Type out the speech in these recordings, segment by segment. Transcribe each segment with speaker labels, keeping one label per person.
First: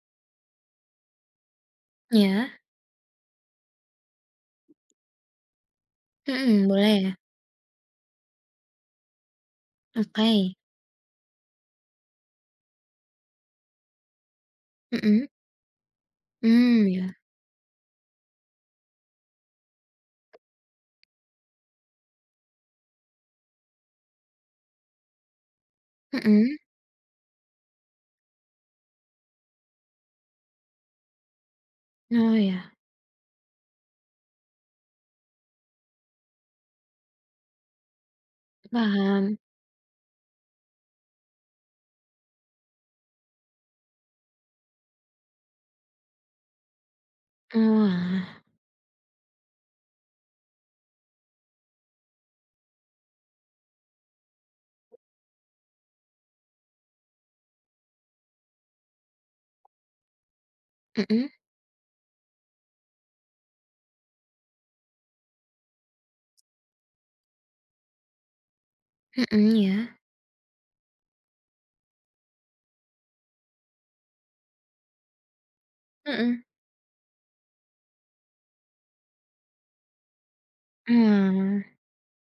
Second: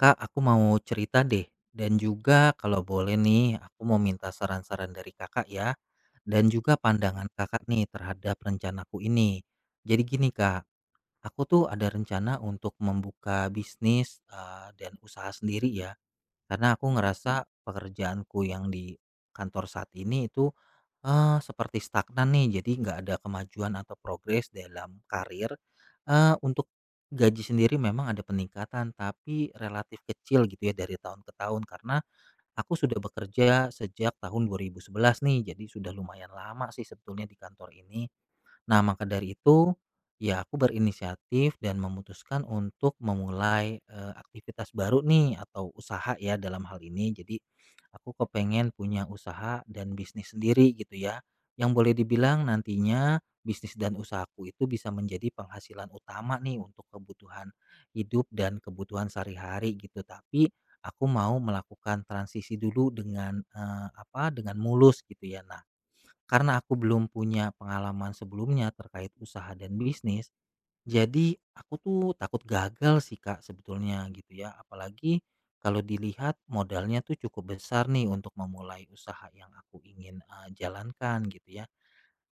Speaker 1: Kak, aku mau cerita deh dan juga
Speaker 2: Ya,
Speaker 1: kalau boleh nih aku mau minta saran-saran dari Kakak ya dan
Speaker 2: mhm,
Speaker 1: juga
Speaker 2: boleh ya?
Speaker 1: pandangan Kakak nih terhadap rencanaku ini. Jadi
Speaker 2: Oke,
Speaker 1: gini Kak, aku tuh ada rencana untuk membuka bisnis dan
Speaker 2: mhm,
Speaker 1: usaha sendiri ya. Karena
Speaker 2: mmm,
Speaker 1: aku
Speaker 2: ya,
Speaker 1: ngerasa pekerjaanku yang di kantor saat ini itu, seperti stagnan nih, jadi nggak ada kemajuan atau progres dalam karir. Eee,
Speaker 2: mhm,
Speaker 1: untuk gaji sendiri memang ada peningkatan, tapi relatif kecil gitu ya dari tahun ke tahun, karena
Speaker 2: oh ya,
Speaker 1: aku sudah bekerja sejak tahun 2011 nih, jadi sudah lumayan lama sih sebetulnya di kantor ini. Nah, maka dari
Speaker 2: paham,
Speaker 1: itu, ya aku berinisiatif dan memutuskan untuk memulai aktivitas baru nih atau usaha ya dalam hal ini. Jadi aku
Speaker 2: oalah,
Speaker 1: kepengen punya usaha dan bisnis sendiri gitu ya. Yang boleh dibilang nantinya bisnis dan usahaku itu bisa menjadi penghasilan utama nih untuk kebutuhan hidup dan kebutuhan sehari-hari gitu. Tapi aku
Speaker 2: mhm
Speaker 1: mau melakukan transisi dulu dengan apa? Dengan mulus gitu ya. Nah, karena aku belum punya pengalaman sebelumnya terkait usaha
Speaker 2: mhm,
Speaker 1: dan
Speaker 2: ya,
Speaker 1: bisnis, jadi aku tuh takut gagal sih Kak sebetulnya gitu ya. Apalagi kalau dilihat
Speaker 2: mhm,
Speaker 1: modalnya tuh cukup besar nih untuk memulai usaha yang aku ingin jalankan
Speaker 2: oh,
Speaker 1: gitu ya.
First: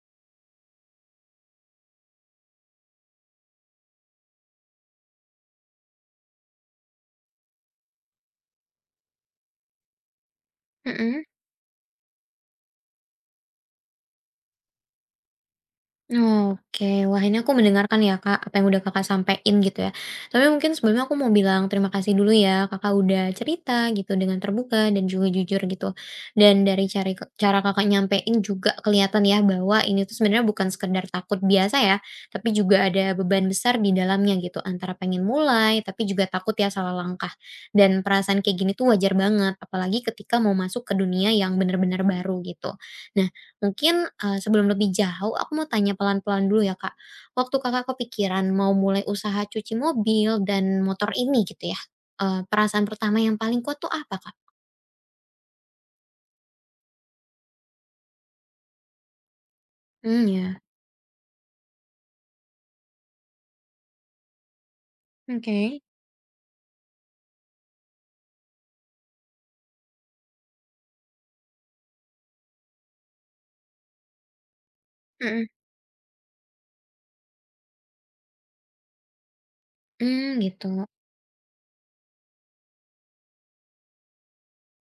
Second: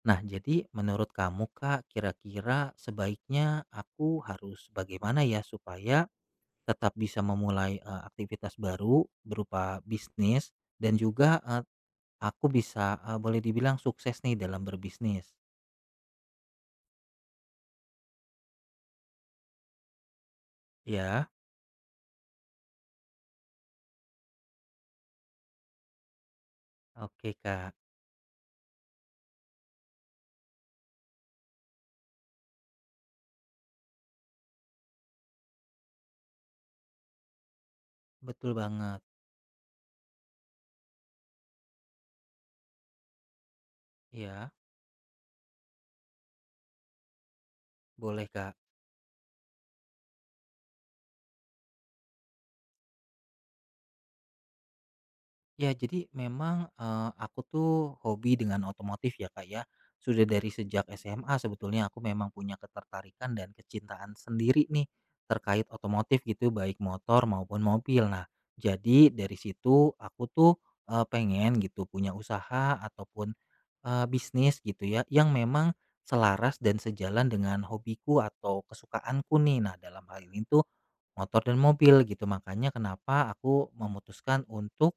Speaker 1: Nah, jadi menurut kamu Kak, kira-kira sebaiknya aku harus bagaimana ya supaya tetap bisa memulai aktivitas baru berupa bisnis dan
Speaker 2: mhm.
Speaker 1: juga eh, Aku bisa, boleh dibilang sukses nih dalam berbisnis.
Speaker 2: Oke, wah ini aku mendengarkan ya Kak, apa yang udah Kakak sampein gitu ya. Tapi mungkin sebelumnya aku mau
Speaker 1: Ya,
Speaker 2: bilang terima kasih dulu ya, Kakak udah cerita gitu dengan terbuka dan juga jujur gitu. Dan dari cari
Speaker 1: oke,
Speaker 2: cara
Speaker 1: Kak.
Speaker 2: Kakak nyampein juga kelihatan ya bahwa ini tuh sebenarnya bukan sekedar takut biasa ya, tapi juga ada beban besar di dalamnya gitu, antara pengen mulai tapi juga takut ya salah langkah. Dan perasaan
Speaker 1: Betul
Speaker 2: kayak gini tuh
Speaker 1: banget.
Speaker 2: wajar banget, apalagi ketika mau masuk ke dunia yang benar-benar baru gitu. Nah, mungkin,
Speaker 1: Ya,
Speaker 2: sebelum lebih jauh aku mau tanya pelan-pelan dulu ya, Kak. Waktu Kakak
Speaker 1: boleh,
Speaker 2: kepikiran
Speaker 1: Kak.
Speaker 2: mau mulai usaha cuci mobil dan motor ini gitu ya, perasaan pertama yang paling kuat tuh apa, Kak?
Speaker 1: Ya, jadi memang, aku tuh hobi dengan otomotif ya, Kak, ya. Sudah
Speaker 2: Hmm
Speaker 1: dari
Speaker 2: ya.
Speaker 1: sejak SMA sebetulnya aku memang punya ketertarikan dan kecintaan sendiri nih terkait
Speaker 2: Oke.
Speaker 1: otomotif gitu, baik motor maupun mobil. Nah, jadi dari situ aku tuh, pengen gitu punya usaha ataupun, bisnis gitu ya, yang
Speaker 2: Mhm.
Speaker 1: memang selaras dan sejalan dengan hobiku atau kesukaanku nih. Nah, dalam
Speaker 2: Mhm,
Speaker 1: hal
Speaker 2: mmm,
Speaker 1: ini tuh
Speaker 2: gitu.
Speaker 1: motor dan mobil gitu, makanya kenapa aku memutuskan untuk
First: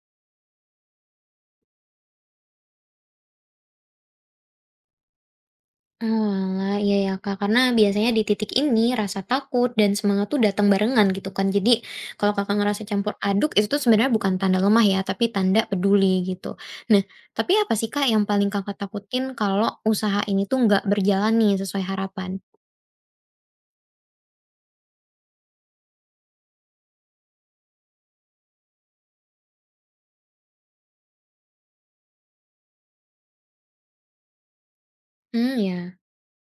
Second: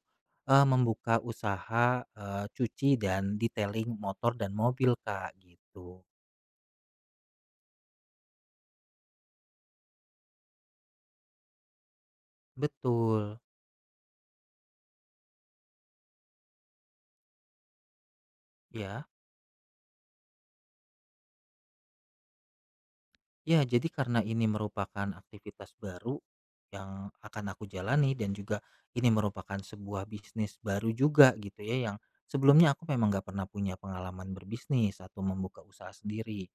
Speaker 1: Membuka usaha, cuci dan detailing motor dan mobil, Kak, gitu.
Speaker 2: Oalah, iya ya, Kak, karena biasanya di titik ini rasa takut dan semangat tuh datang barengan gitu kan. Jadi kalau Kakak ngerasa campur
Speaker 1: Betul,
Speaker 2: aduk itu tuh sebenarnya bukan tanda lemah ya, tapi tanda peduli gitu. Nah, tapi apa sih, Kak, yang paling Kakak
Speaker 1: ya.
Speaker 2: takutin kalau usaha ini tuh nggak berjalan nih sesuai harapan?
Speaker 1: Ya, jadi karena ini merupakan aktivitas baru yang akan aku jalani dan juga ini merupakan sebuah bisnis baru juga gitu ya yang sebelumnya aku memang nggak pernah punya pengalaman berbisnis atau
Speaker 2: Hmm,
Speaker 1: membuka usaha
Speaker 2: ya,
Speaker 1: sendiri.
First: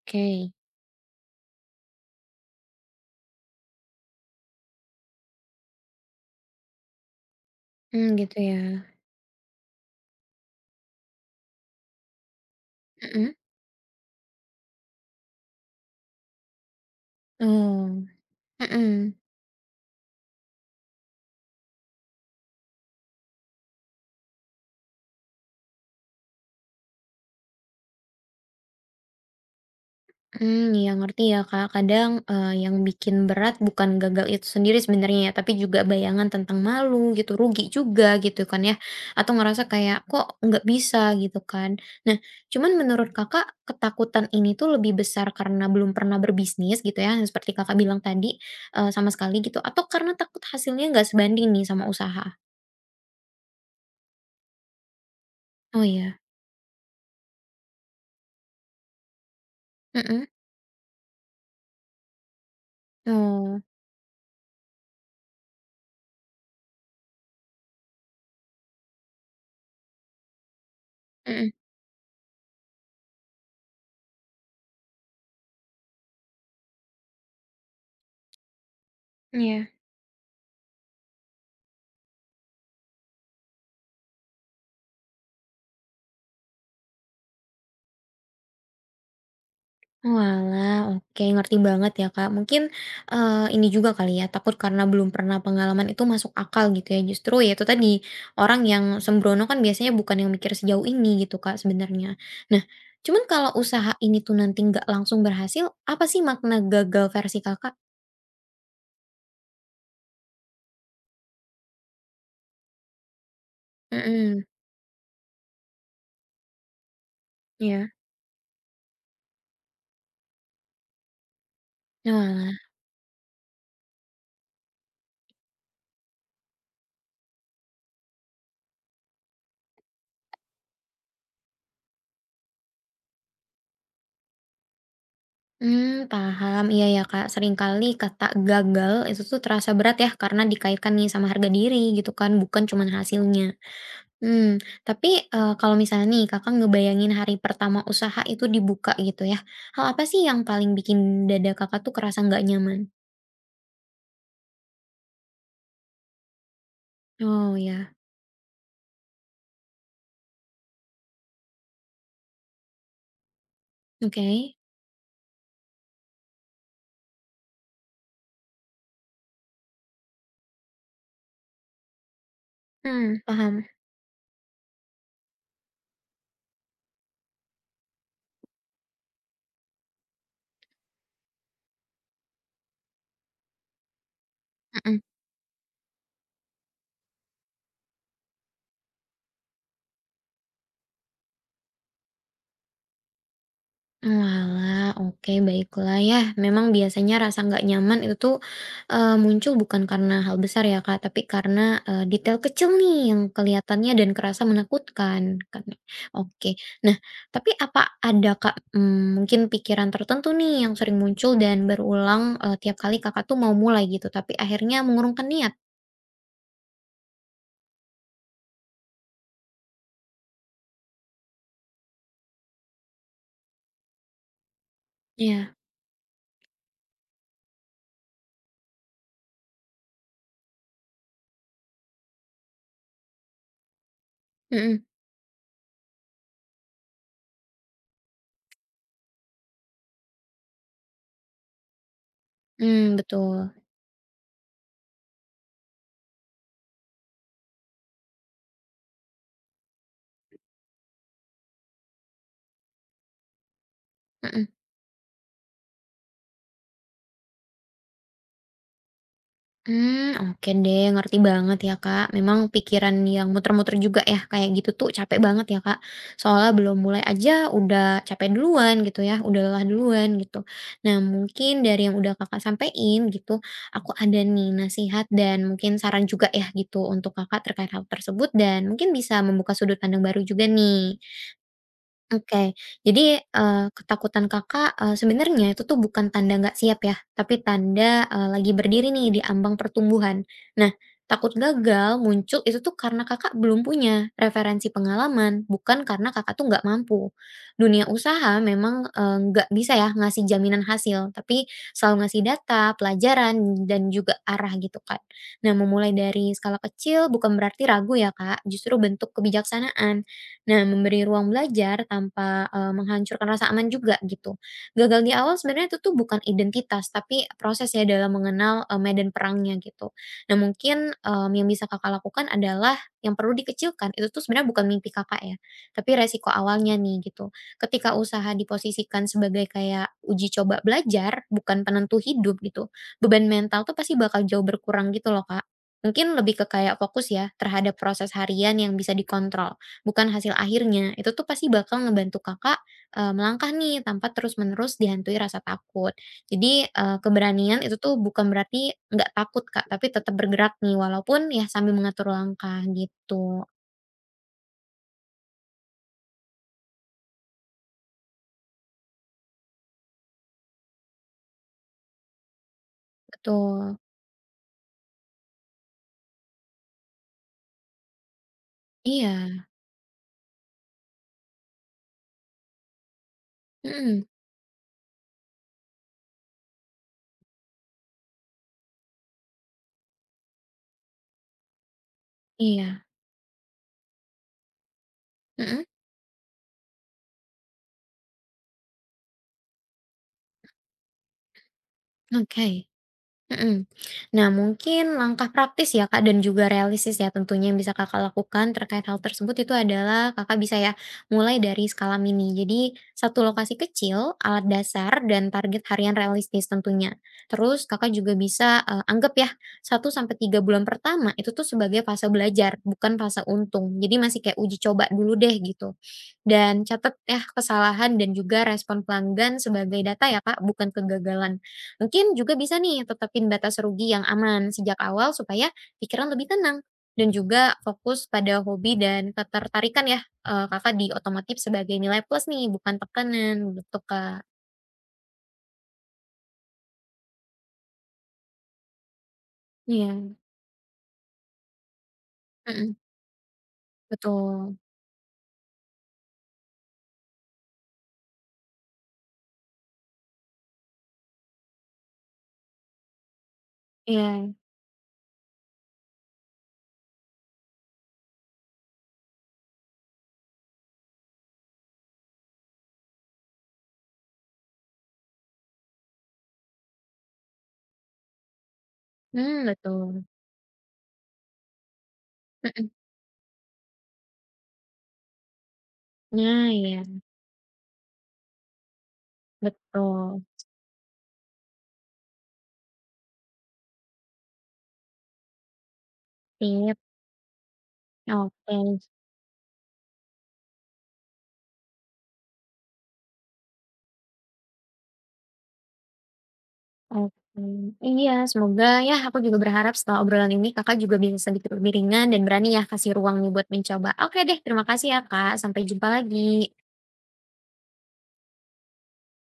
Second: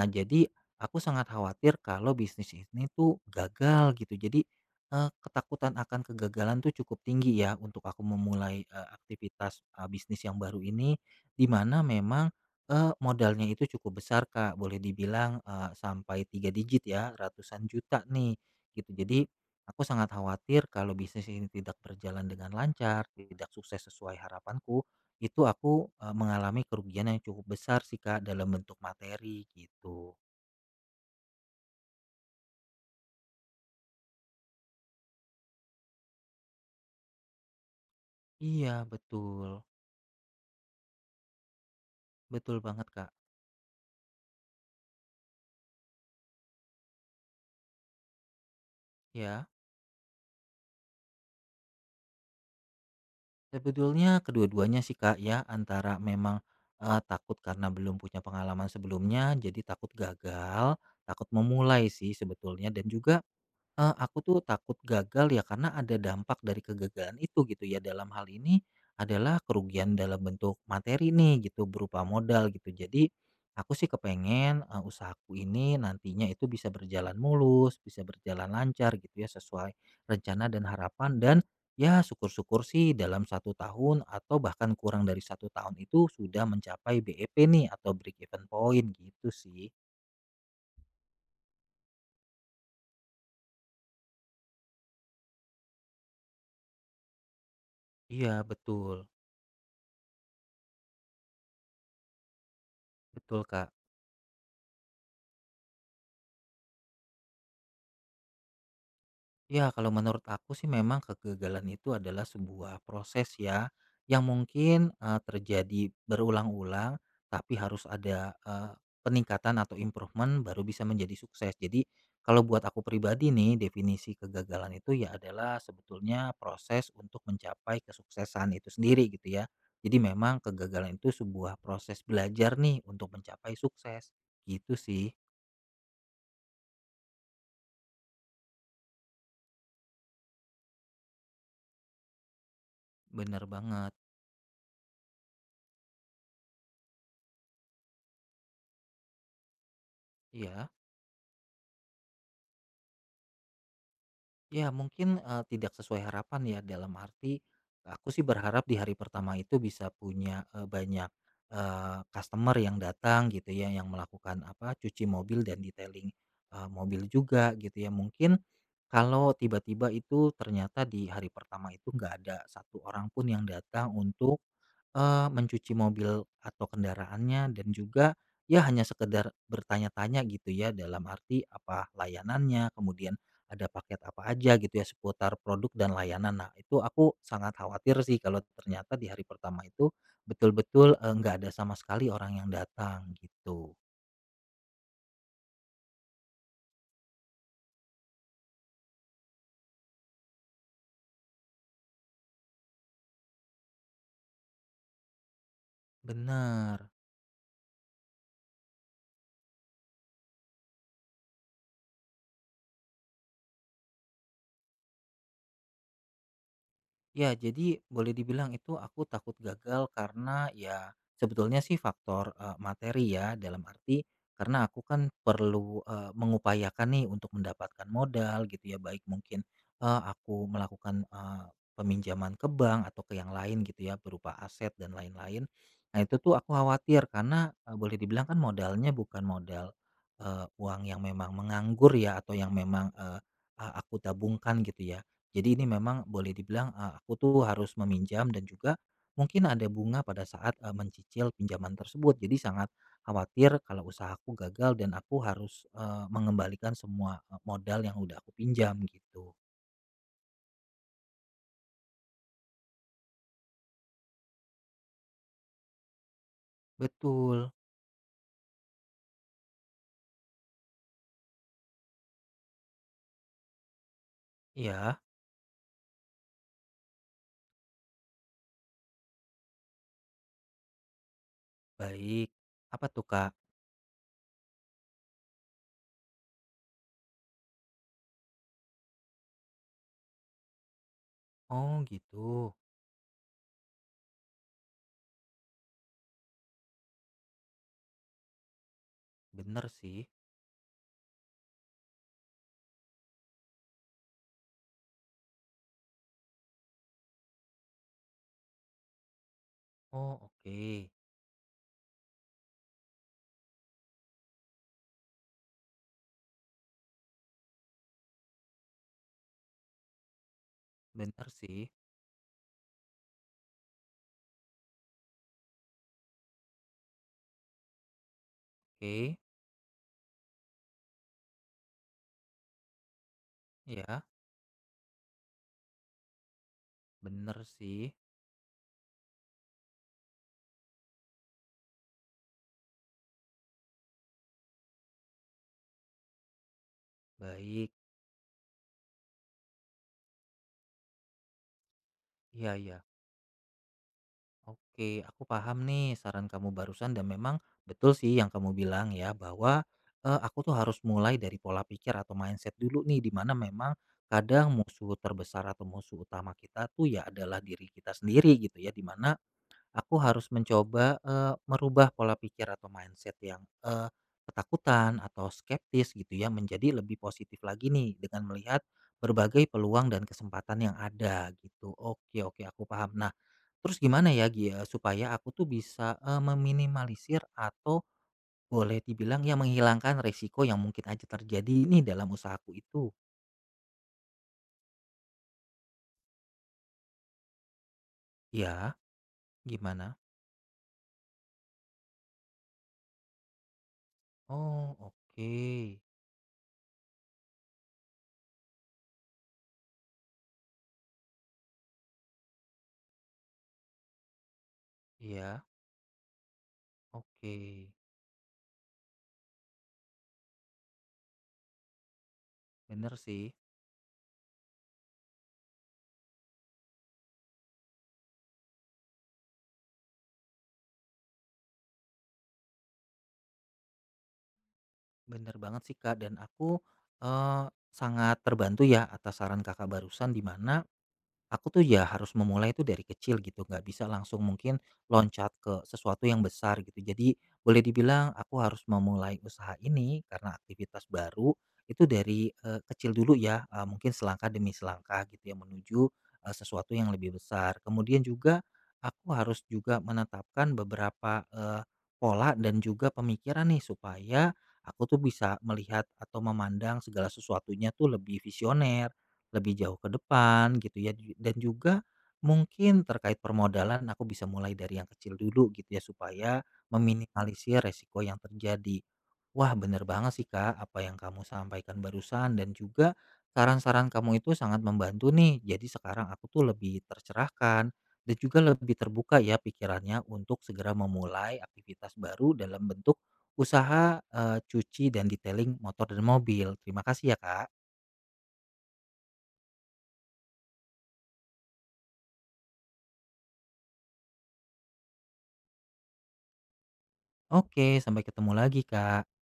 Speaker 1: Nah, jadi
Speaker 2: oke.
Speaker 1: aku sangat khawatir kalau bisnis ini tuh gagal gitu. Jadi ketakutan akan kegagalan tuh cukup tinggi ya untuk aku
Speaker 2: Hmm, gitu ya.
Speaker 1: memulai aktivitas bisnis yang baru ini di mana memang
Speaker 2: Mhm.
Speaker 1: modalnya itu cukup besar, Kak, boleh dibilang, sampai 3 digit ya, ratusan juta
Speaker 2: Oh,
Speaker 1: nih, gitu.
Speaker 2: mhm.
Speaker 1: Jadi aku sangat khawatir kalau bisnis ini tidak berjalan dengan lancar, tidak sukses sesuai harapanku, itu aku, mengalami kerugian yang cukup besar sih, Kak, dalam bentuk materi gitu.
Speaker 2: Hmm, ya ngerti ya Kak, kadang, yang bikin berat bukan gagal itu sendiri sebenarnya ya, tapi juga bayangan tentang malu gitu, rugi juga gitu kan ya,
Speaker 1: Iya,
Speaker 2: atau
Speaker 1: betul.
Speaker 2: ngerasa kayak, "Kok nggak bisa?" gitu kan. Nah,
Speaker 1: Betul
Speaker 2: cuman
Speaker 1: banget, Kak.
Speaker 2: menurut Kakak, ketakutan ini tuh lebih besar karena belum pernah berbisnis gitu ya, seperti Kakak bilang tadi, sama sekali
Speaker 1: Ya.
Speaker 2: gitu, atau karena takut hasilnya nggak sebanding nih sama usaha?
Speaker 1: Sebetulnya kedua-duanya sih Kak ya,
Speaker 2: Oh
Speaker 1: antara
Speaker 2: ya?
Speaker 1: memang, takut karena belum punya pengalaman sebelumnya, jadi takut
Speaker 2: Mhm.
Speaker 1: gagal, takut memulai sih sebetulnya dan juga
Speaker 2: Oh.
Speaker 1: Aku tuh takut gagal ya karena ada dampak dari kegagalan itu gitu ya, dalam hal ini adalah kerugian dalam bentuk materi nih
Speaker 2: Mhm,
Speaker 1: gitu, berupa modal gitu. Jadi aku sih kepengen, usahaku ini nantinya itu bisa berjalan mulus, bisa berjalan lancar gitu ya,
Speaker 2: iya.
Speaker 1: sesuai rencana dan harapan dan ya syukur-syukur sih dalam satu tahun atau bahkan kurang dari satu tahun itu sudah mencapai BEP nih atau break even point gitu sih.
Speaker 2: Oalah, oke, ngerti banget ya, Kak. Mungkin, ini juga kali ya, takut karena belum pernah pengalaman itu masuk akal gitu ya, justru ya itu tadi,
Speaker 1: Iya
Speaker 2: orang yang
Speaker 1: betul,
Speaker 2: sembrono kan biasanya bukan yang mikir sejauh ini gitu, Kak, sebenarnya. Nah, cuman
Speaker 1: betul
Speaker 2: kalau
Speaker 1: Kak.
Speaker 2: usaha ini tuh nanti nggak langsung berhasil, apa sih makna gagal versi Kakak?
Speaker 1: Ya, kalau menurut aku sih memang kegagalan itu adalah sebuah proses ya yang
Speaker 2: Mhm,
Speaker 1: mungkin terjadi berulang-ulang tapi harus
Speaker 2: ya,
Speaker 1: ada peningkatan atau improvement baru bisa menjadi sukses. Jadi kalau
Speaker 2: oalah,
Speaker 1: buat aku pribadi nih definisi kegagalan itu ya adalah sebetulnya proses untuk mencapai kesuksesan itu sendiri gitu ya. Jadi memang kegagalan itu sebuah proses belajar nih untuk mencapai sukses. Gitu sih,
Speaker 2: hmm, paham. Iya ya, Kak, seringkali kata gagal itu tuh terasa berat ya, karena dikaitkan nih sama harga diri gitu kan, bukan cuman
Speaker 1: bener
Speaker 2: hasilnya.
Speaker 1: banget.
Speaker 2: Hmm, tapi, kalau misalnya nih Kakak ngebayangin hari pertama usaha itu dibuka gitu ya, hal apa sih yang
Speaker 1: Iya.
Speaker 2: paling bikin dada Kakak tuh kerasa nggak nyaman?
Speaker 1: Ya mungkin, tidak sesuai harapan ya dalam arti,
Speaker 2: Oh ya,
Speaker 1: aku sih berharap di hari pertama itu bisa punya, banyak, customer yang datang gitu ya, yang
Speaker 2: oke.
Speaker 1: melakukan apa, cuci mobil dan detailing, mobil juga gitu ya. Mungkin kalau tiba-tiba itu ternyata di hari pertama itu nggak ada satu orang
Speaker 2: Mmm,
Speaker 1: pun yang
Speaker 2: paham,
Speaker 1: datang untuk mencuci mobil atau kendaraannya dan juga ya hanya sekedar bertanya-tanya gitu ya dalam arti apa layanannya, kemudian ada paket apa aja gitu ya
Speaker 2: mhm.
Speaker 1: seputar produk dan layanan. Nah itu aku sangat khawatir sih kalau ternyata di hari pertama itu betul-betul, nggak ada sama sekali orang yang datang gitu.
Speaker 2: Oalah, oke baiklah ya. Memang biasanya rasa nggak nyaman itu tuh, muncul bukan karena hal besar ya Kak, tapi karena, detail kecil nih yang kelihatannya dan kerasa menakutkan kan, ya? Oke.
Speaker 1: Bener.
Speaker 2: Nah, tapi apa ada Kak, mungkin pikiran tertentu nih yang sering muncul dan berulang, tiap kali Kakak tuh mau mulai gitu, tapi akhirnya mengurungkan niat?
Speaker 1: Ya, jadi boleh dibilang itu aku takut gagal karena ya sebetulnya sih faktor materi ya dalam arti karena aku kan
Speaker 2: Iya.
Speaker 1: perlu mengupayakan nih untuk mendapatkan modal gitu ya baik mungkin aku melakukan peminjaman ke bank atau ke yang lain gitu ya berupa aset
Speaker 2: Mhm.
Speaker 1: dan lain-lain. Nah, itu tuh aku khawatir karena boleh dibilang kan modalnya bukan modal uang yang memang menganggur ya atau yang memang
Speaker 2: Mmm, betul.
Speaker 1: aku tabungkan gitu ya jadi ini memang boleh dibilang, aku tuh harus meminjam dan juga mungkin ada bunga pada saat, mencicil pinjaman tersebut. Jadi sangat khawatir kalau usahaku
Speaker 2: Mhm.
Speaker 1: gagal dan aku harus, mengembalikan semua, modal yang udah aku pinjam gitu.
Speaker 2: Hmm, oke deh, ngerti banget ya, Kak. Memang pikiran yang muter-muter juga ya, kayak gitu tuh capek banget ya, Kak. Soalnya belum mulai aja
Speaker 1: Betul,
Speaker 2: udah capek duluan gitu ya, udah lelah duluan gitu. Nah, mungkin dari yang udah Kakak sampein gitu, aku ada nih
Speaker 1: iya,
Speaker 2: nasihat dan mungkin saran juga ya gitu untuk Kakak terkait hal tersebut dan mungkin bisa membuka sudut pandang baru juga nih.
Speaker 1: baik.
Speaker 2: Oke,
Speaker 1: Apa tuh,
Speaker 2: jadi,
Speaker 1: Kak?
Speaker 2: ketakutan Kakak, sebenarnya itu tuh bukan tanda nggak siap ya, tapi tanda, lagi berdiri nih di ambang pertumbuhan. Nah, takut
Speaker 1: Oh
Speaker 2: gagal
Speaker 1: gitu,
Speaker 2: muncul itu tuh karena Kakak belum punya referensi pengalaman, bukan karena Kakak tuh nggak mampu. Dunia usaha memang, nggak
Speaker 1: bener
Speaker 2: bisa ya
Speaker 1: sih.
Speaker 2: ngasih jaminan hasil, tapi selalu ngasih data, pelajaran, dan juga arah gitu kan. Nah, memulai dari skala kecil bukan berarti ragu ya Kak, justru bentuk kebijaksanaan.
Speaker 1: Oh oke,
Speaker 2: Nah, memberi ruang belajar tanpa, menghancurkan rasa aman juga gitu. Gagal di awal sebenarnya itu tuh bukan identitas, tapi proses ya dalam mengenal, medan perangnya gitu. Nah mungkin,
Speaker 1: bener
Speaker 2: yang
Speaker 1: sih,
Speaker 2: bisa Kakak lakukan adalah yang perlu dikecilkan, itu tuh sebenarnya bukan mimpi Kakak ya, tapi resiko awalnya nih gitu. Ketika usaha diposisikan
Speaker 1: oke,
Speaker 2: sebagai kayak uji coba belajar, bukan penentu hidup gitu, beban mental tuh pasti
Speaker 1: iya,
Speaker 2: bakal jauh berkurang gitu loh, Kak. Mungkin lebih ke kayak fokus ya
Speaker 1: bener
Speaker 2: terhadap
Speaker 1: sih,
Speaker 2: proses harian yang bisa dikontrol. Bukan hasil akhirnya, itu tuh pasti bakal ngebantu Kakak, melangkah nih tanpa terus-menerus dihantui rasa takut. Jadi, keberanian
Speaker 1: baik,
Speaker 2: itu tuh bukan berarti nggak takut, Kak, tapi tetap bergerak nih walaupun ya sambil mengatur
Speaker 1: iya
Speaker 2: langkah
Speaker 1: iya.
Speaker 2: gitu.
Speaker 1: Oke, aku paham nih saran kamu barusan dan memang betul sih yang kamu bilang ya bahwa aku tuh harus mulai dari pola pikir atau mindset dulu nih di mana memang
Speaker 2: Betul.
Speaker 1: kadang musuh terbesar atau musuh utama kita tuh ya adalah diri kita sendiri gitu ya di mana
Speaker 2: Iya.
Speaker 1: aku harus mencoba, merubah pola pikir atau mindset yang,
Speaker 2: Mhm.
Speaker 1: ketakutan atau skeptis gitu ya menjadi lebih positif lagi nih dengan melihat berbagai peluang dan kesempatan yang ada gitu. Oke oke aku
Speaker 2: Iya.
Speaker 1: paham. Nah, terus gimana ya gi supaya aku tuh
Speaker 2: Mhm.
Speaker 1: bisa, meminimalisir atau boleh dibilang ya menghilangkan resiko yang mungkin aja terjadi nih dalam usahaku
Speaker 2: Oke.
Speaker 1: itu?
Speaker 2: Mhm. Nah, mungkin langkah praktis ya, Kak, dan juga realistis ya tentunya yang bisa Kakak lakukan
Speaker 1: Ya
Speaker 2: terkait hal tersebut itu
Speaker 1: gimana?
Speaker 2: adalah Kakak bisa ya mulai dari skala mini. Jadi, satu lokasi kecil, alat
Speaker 1: Oh,
Speaker 2: dasar, dan target
Speaker 1: oke.
Speaker 2: harian realistis tentunya. Terus Kakak juga bisa anggap ya 1 sampai 3 bulan pertama itu tuh sebagai fase belajar, bukan fase untung. Jadi masih kayak uji coba dulu deh
Speaker 1: Iya,
Speaker 2: gitu. Dan catat ya
Speaker 1: oke.
Speaker 2: kesalahan dan juga respon pelanggan sebagai data ya Kak, bukan kegagalan. Mungkin juga bisa nih
Speaker 1: Bener
Speaker 2: tetapin
Speaker 1: sih.
Speaker 2: batas rugi yang aman sejak awal supaya pikiran lebih tenang dan juga fokus pada hobi dan ketertarikan ya Kakak di otomotif sebagai nilai plus nih, bukan tekanan gitu Kak.
Speaker 1: Bener banget sih Kak, dan aku, eee, sangat terbantu ya atas saran Kakak
Speaker 2: Iya.
Speaker 1: barusan di mana, aku tuh ya harus memulai itu
Speaker 2: Mhm,
Speaker 1: dari kecil gitu, nggak bisa langsung
Speaker 2: betul.
Speaker 1: mungkin loncat ke sesuatu yang besar gitu. Jadi boleh dibilang aku harus memulai usaha ini karena aktivitas baru itu dari kecil dulu ya, mungkin selangkah
Speaker 2: Iya.
Speaker 1: demi selangkah gitu ya menuju sesuatu yang lebih besar. Kemudian juga aku harus juga menetapkan beberapa pola dan juga pemikiran nih supaya aku tuh bisa melihat atau memandang segala sesuatunya tuh lebih visioner
Speaker 2: Hmm,
Speaker 1: lebih jauh ke
Speaker 2: betul.
Speaker 1: depan gitu ya dan juga
Speaker 2: Mhm.
Speaker 1: mungkin terkait permodalan aku bisa mulai dari yang kecil dulu gitu ya supaya
Speaker 2: Nah, iya,
Speaker 1: meminimalisir resiko yang terjadi. Wah bener banget
Speaker 2: betul.
Speaker 1: sih kak apa yang kamu sampaikan barusan dan juga saran-saran kamu itu sangat membantu nih. Jadi sekarang aku tuh
Speaker 2: Sip,
Speaker 1: lebih tercerahkan dan juga lebih
Speaker 2: oke.
Speaker 1: terbuka ya pikirannya untuk segera memulai aktivitas baru dalam bentuk usaha cuci dan detailing motor dan mobil. Terima
Speaker 2: Oke,
Speaker 1: kasih ya kak.
Speaker 2: iya semoga ya aku juga berharap setelah obrolan ini Kakak juga bisa sedikit lebih ringan dan berani ya kasih ruangnya buat mencoba. Oke deh terima kasih ya Kak, sampai jumpa lagi.
Speaker 1: Oke, sampai ketemu lagi, Kak.